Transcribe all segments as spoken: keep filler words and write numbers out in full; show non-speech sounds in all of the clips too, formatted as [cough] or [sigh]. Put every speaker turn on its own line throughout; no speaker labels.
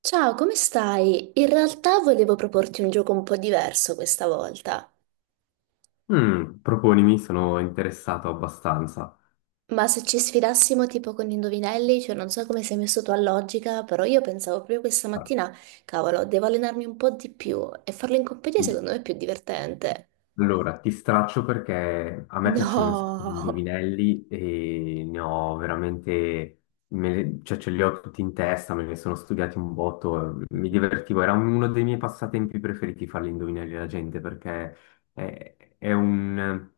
Ciao, come stai? In realtà volevo proporti un gioco un po' diverso questa volta,
Mm, proponimi, sono interessato abbastanza.
ma se ci sfidassimo tipo con gli indovinelli, cioè non so come sei messo tu a logica, però io pensavo proprio questa mattina, cavolo, devo allenarmi un po' di più e farlo in compagnia
Sì.
secondo me è più divertente.
Allora, ti straccio perché a me piacciono un sacco di
No,
indovinelli e ne ho veramente, me- cioè ce li ho tutti in testa, me ne sono studiati un botto, eh, mi divertivo, era uno dei miei passatempi preferiti fare gli indovinelli alla gente perché è, è un,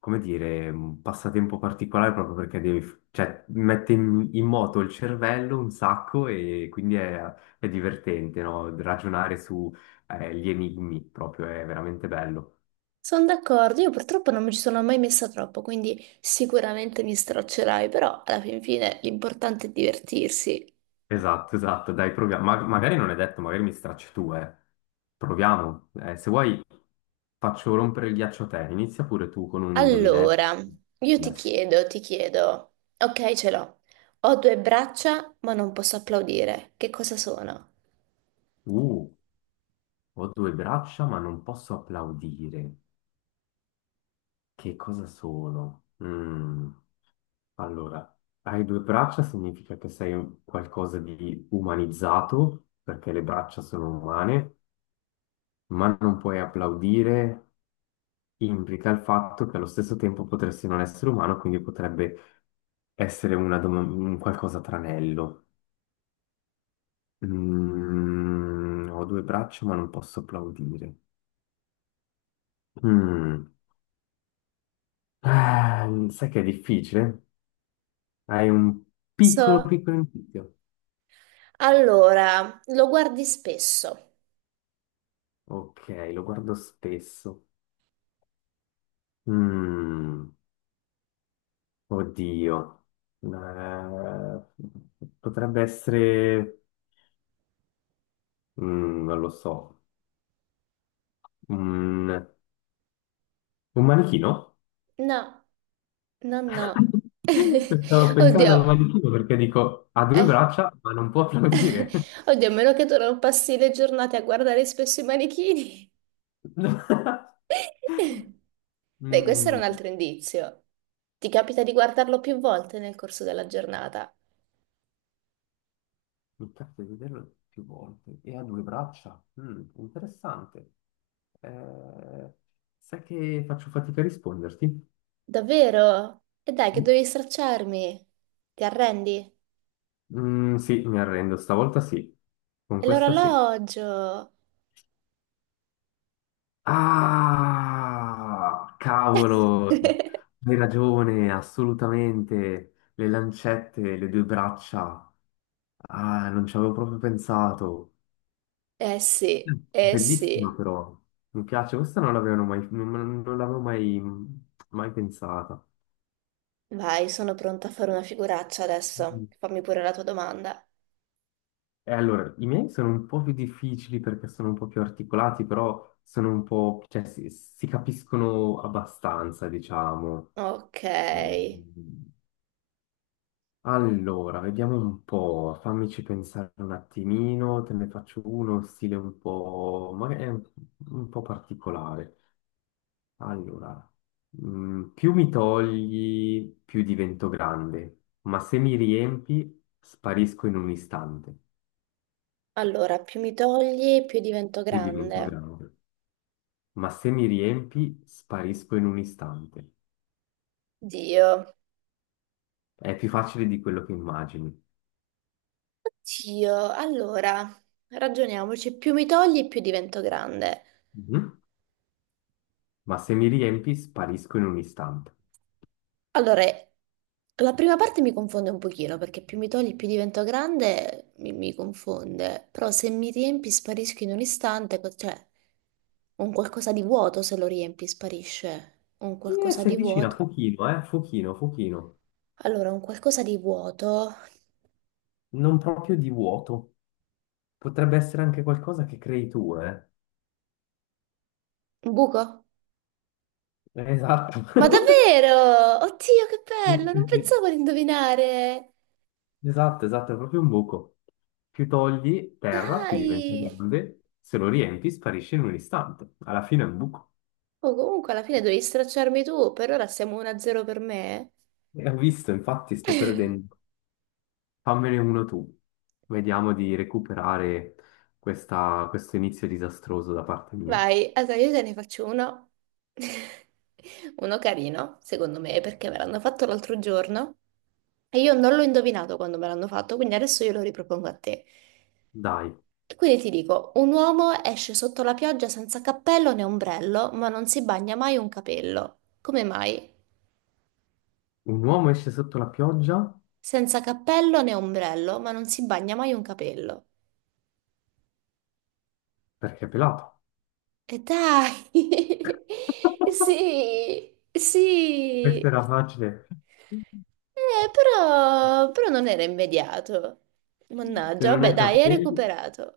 come dire, un passatempo particolare proprio perché devi, cioè, mette in, in moto il cervello un sacco e quindi è, è divertente, no? Ragionare su eh, gli enigmi proprio è veramente bello.
sono d'accordo, io purtroppo non mi ci sono mai messa troppo, quindi sicuramente mi straccerai, però alla fin fine l'importante è divertirsi.
Esatto, esatto, dai, proviamo. Ma- magari non è detto, magari mi stracci tu, eh. Proviamo. Eh, se vuoi faccio rompere il ghiaccio a te. Inizia pure tu con un indovinello.
Allora, io ti
Adesso.
chiedo, ti chiedo, ok, ce l'ho. Ho due braccia, ma non posso applaudire. Che cosa sono?
Uh, Ho due braccia ma non posso applaudire. Che cosa sono? Mm. Allora, hai due braccia significa che sei un- qualcosa di umanizzato, perché le braccia sono umane, ma non puoi applaudire, implica il fatto che allo stesso tempo potresti non essere umano, quindi potrebbe essere una dom- un qualcosa tranello. Mm, ho due braccia, ma non posso applaudire. Mm. Eh, sai che è difficile? Hai un piccolo,
So.
piccolo indizio.
Allora, lo guardi spesso?
Ok, lo guardo spesso. Mm. Oddio, eh, potrebbe essere, mm, non lo so, un un manichino?
No, no, no.
[laughs]
[laughs]
Stavo pensando
Oddio,
al manichino perché dico, ha due
eh.
braccia, ma non può applaudire.
[laughs] Oddio, a meno che tu non passi le giornate a guardare spesso i manichini.
[laughs]
[laughs] Dai, questo era
Mm,
un altro indizio. Ti capita di guardarlo più volte nel corso della giornata?
mi capita di vederlo più volte e ha due braccia. Mm, interessante. Eh, sai che faccio fatica a risponderti?
Davvero? E dai, che dovevi stracciarmi? Ti arrendi?
Mm, sì, mi arrendo, stavolta sì, con
E
questa sì.
l'orologio?
Ah, cavolo,
[laughs]
hai ragione, assolutamente. Le lancette, le due braccia. Ah, non ci avevo proprio pensato.
Eh sì,
Mm.
eh
Bellissima
sì.
però. Mi piace, questa non l'avevano mai, non, non l'avevo mai, mai pensata.
Vai, sono pronta a fare una figuraccia
Mm.
adesso. Fammi pure la tua domanda.
E allora, i miei sono un po' più difficili perché sono un po' più articolati, però sono un po', cioè si, si capiscono abbastanza, diciamo.
Ok.
Mm. Allora, vediamo un po', fammici pensare un attimino, te ne faccio uno, stile un po', magari un un po' particolare. Allora, mm, più mi togli, più divento grande, ma se mi riempi, sparisco in un istante.
Allora, più mi togli, più divento
Più divento
grande.
grande, ma se mi riempi, sparisco in un istante.
Dio,
È più facile di quello che immagini.
Dio. Allora, ragioniamoci. Più mi togli, più divento grande.
Mhm. Ma se mi riempi, sparisco in un istante.
Allora, la prima parte mi confonde un pochino perché più mi togli, più divento grande, mi, mi confonde. Però se mi riempi sparisco in un istante, co- cioè un qualcosa di vuoto se lo riempi sparisce. Un
Eh,
qualcosa
sei
di
vicina,
vuoto.
pochino, eh, pochino, pochino.
Allora, un qualcosa di vuoto.
Non proprio di vuoto. Potrebbe essere anche qualcosa che crei tu, eh.
Un buco?
Esatto.
Ma
[laughs]
davvero? Oddio, che
Sì,
bello!
sì,
Non
sì.
pensavo di indovinare.
Esatto, esatto, è proprio un buco. Più togli terra, più diventa
Dai!
grande, se lo riempi sparisce in un istante. Alla fine è un buco.
Oh, comunque alla fine dovevi stracciarmi tu, per ora siamo uno a zero per me.
E ho visto, infatti, sto perdendo.
[laughs]
Fammene uno tu. Vediamo di recuperare questa- questo inizio disastroso da parte mia.
Vai, allora io te ne faccio uno, [laughs] uno carino, secondo me, perché me l'hanno fatto l'altro giorno e io non l'ho indovinato quando me l'hanno fatto, quindi adesso io lo ripropongo a te.
Dai,
E quindi ti dico, un uomo esce sotto la pioggia senza cappello né ombrello, ma non si bagna mai un capello. Come mai?
un uomo esce sotto la pioggia
Senza cappello né ombrello, ma non si bagna mai un capello.
perché è pelato.
E dai! [laughs] Sì,
Questa
sì.
era facile.
Eh, però, però non era immediato.
Se
Mannaggia,
non
vabbè,
hai
dai, hai
capelli...
recuperato.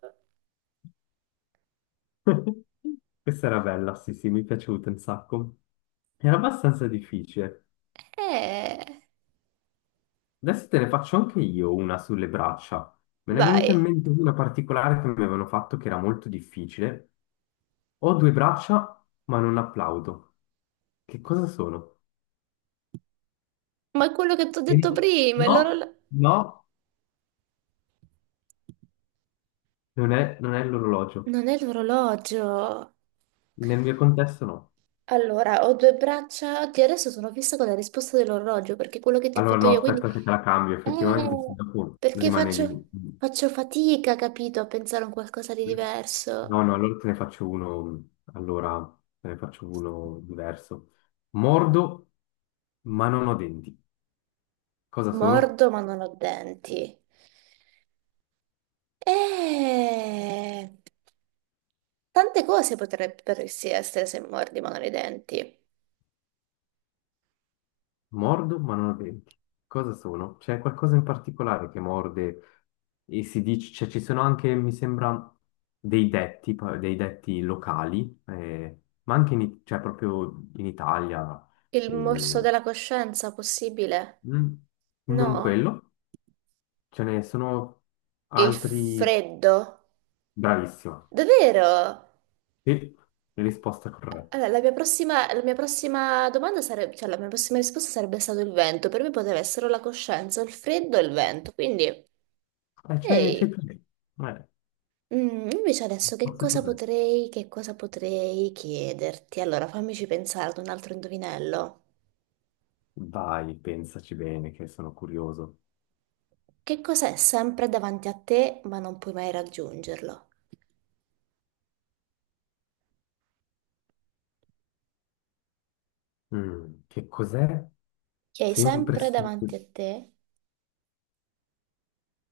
[laughs] Questa era bella, sì, sì, mi è piaciuta un sacco. Era abbastanza difficile.
Eh,
Adesso te ne faccio anche io una sulle braccia. Me ne è venuta in
vai.
mente una particolare che mi avevano fatto che era molto difficile. Ho due braccia, ma non applaudo. Che cosa sono?
Ma è quello che ti ho
E-
detto prima, è
No,
l'orologio.
no, non è, non è l'orologio.
Non è l'orologio.
Nel mio contesto no.
Allora, ho due braccia. Oddio, adesso sono fissa con la risposta dell'orologio perché è quello che ti ho
Allora
fatto
no,
io, quindi
aspetta che te la cambio, effettivamente se
eh,
dopo
perché
rimane lì.
faccio, faccio fatica, capito, a pensare a un qualcosa di diverso.
No, no, allora te ne faccio uno, allora te ne faccio uno diverso. Mordo, ma non ho denti. Cosa sono?
Mordo, ma non ho denti. Eh, tante cose potrebbero sì essere se mordi, ma non hai denti.
Mordo, ma non ho denti. Cosa sono? C'è qualcosa in particolare che morde e si dice, cioè ci sono anche, mi sembra, dei detti, pa- dei detti locali, eh, ma anche in, I- cioè, proprio in Italia.
Il
Eh,
morso
mm,
della coscienza, possibile?
non
No?
quello, ce ne sono
Il
altri,
freddo?
bravissimo.
Davvero?
Sì, risposta corretta.
Allora, la mia prossima, la mia prossima domanda sarebbe, cioè la mia prossima risposta sarebbe stato il vento. Per me poteva essere o la coscienza, o il freddo e il vento. Quindi,
Eh, c'hai c'hai
ehi.
più lì. Eh,
Mm, invece adesso che
risposta
cosa
corretta.
potrei, che cosa potrei chiederti? Allora, fammici pensare ad un altro indovinello.
Vai, pensaci bene, che sono curioso.
Che cos'è sempre davanti a te, ma non puoi mai raggiungerlo?
Mm, che cos'è?
Che hai
Sempre
sempre
su...
davanti a te,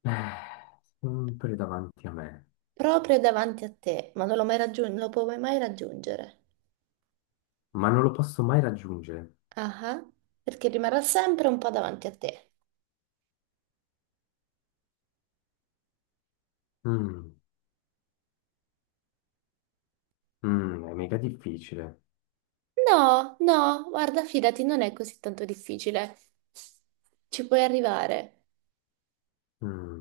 eh, sempre davanti a me,
proprio davanti a te, ma non lo, mai raggiun- non lo puoi mai raggiungere.
ma non lo posso mai raggiungere.
Ah, ah, perché rimarrà sempre un po' davanti a te.
Mm, mm, è mega difficile.
No, no, guarda, fidati, non è così tanto difficile. Ci puoi arrivare.
Mm.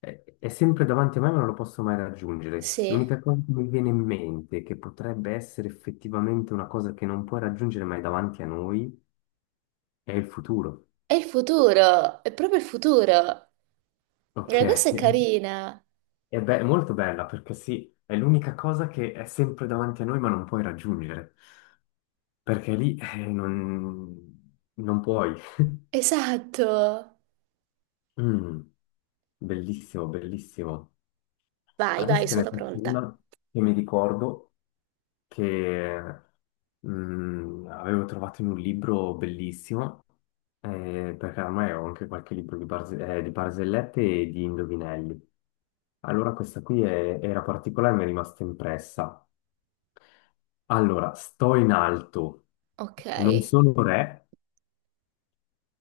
È, è sempre davanti a me, ma non lo posso mai raggiungere.
Sì.
L'unica cosa che mi viene in mente, che potrebbe essere effettivamente una cosa che non puoi raggiungere, ma è davanti a noi, è il futuro.
È il futuro, è proprio il futuro.
Ok,
Eh, questa
è,
è carina.
be- è molto bella perché sì, è l'unica cosa che è sempre davanti a noi ma non puoi raggiungere, perché lì eh, non, non puoi. [laughs]
Esatto.
Mm, bellissimo, bellissimo.
Vai, vai,
Adesso te ne
sono
faccio
pronta.
una che mi ricordo che mm, avevo trovato in un libro bellissimo, eh, perché ormai ho anche qualche libro di, barze- eh, di barzellette e di indovinelli. Allora questa qui è- era particolare e mi è rimasta impressa. Allora, sto in alto,
Ok.
non sono re,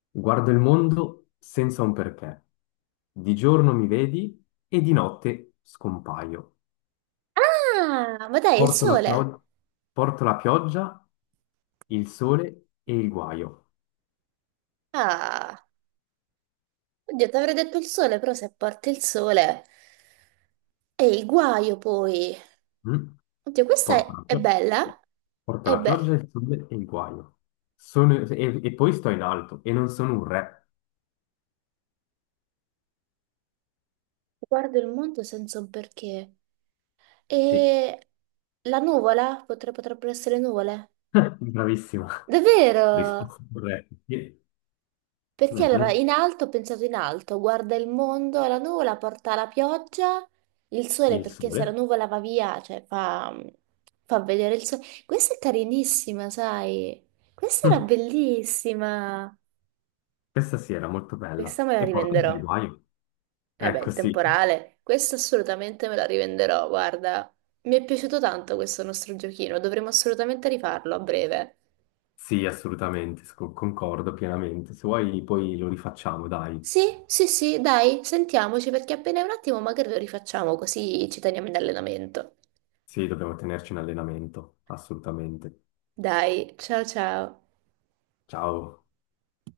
guardo il mondo senza un perché. Di giorno mi vedi e di notte scompaio.
Ah, ma dai, è il
Porto la
sole.
pioggia, porto la pioggia, il sole e il guaio.
Ah, oddio, ti avrei detto il sole, però se porti il sole è il guaio poi.
Mm?
Oddio, questa
Porto
è,
la
è
pioggia,
bella.
porto
E
la pioggia,
beh,
il sole e il guaio. Sono- e, e poi sto in alto e non sono un re.
guardo il mondo senza un perché.
Sì,
E la nuvola? Potre- potrebbero essere nuvole?
[laughs] bravissima,
Davvero?
risposta corretta. Sì.
Perché allora
Mhm.
in alto ho pensato in alto, guarda il mondo, la nuvola porta la pioggia, il sole
Il
perché se la
sole.
nuvola va via, cioè fa, fa vedere il sole. Questa è carinissima, sai? Questa era
Mm.
bellissima.
Questa sì era molto bella
Questa me la
e porta dei
rivenderò.
guai.
Eh beh,
Ecco,
il
sì,
temporale, questa assolutamente me la rivenderò, guarda. Mi è piaciuto tanto questo nostro giochino, dovremo assolutamente rifarlo a breve.
sì, assolutamente, sco- concordo pienamente. Se vuoi poi lo rifacciamo, dai.
Sì, sì, sì, dai, sentiamoci perché appena un attimo magari lo rifacciamo così ci teniamo in allenamento.
Sì, dobbiamo tenerci in allenamento, assolutamente.
Dai, ciao ciao.
Ciao.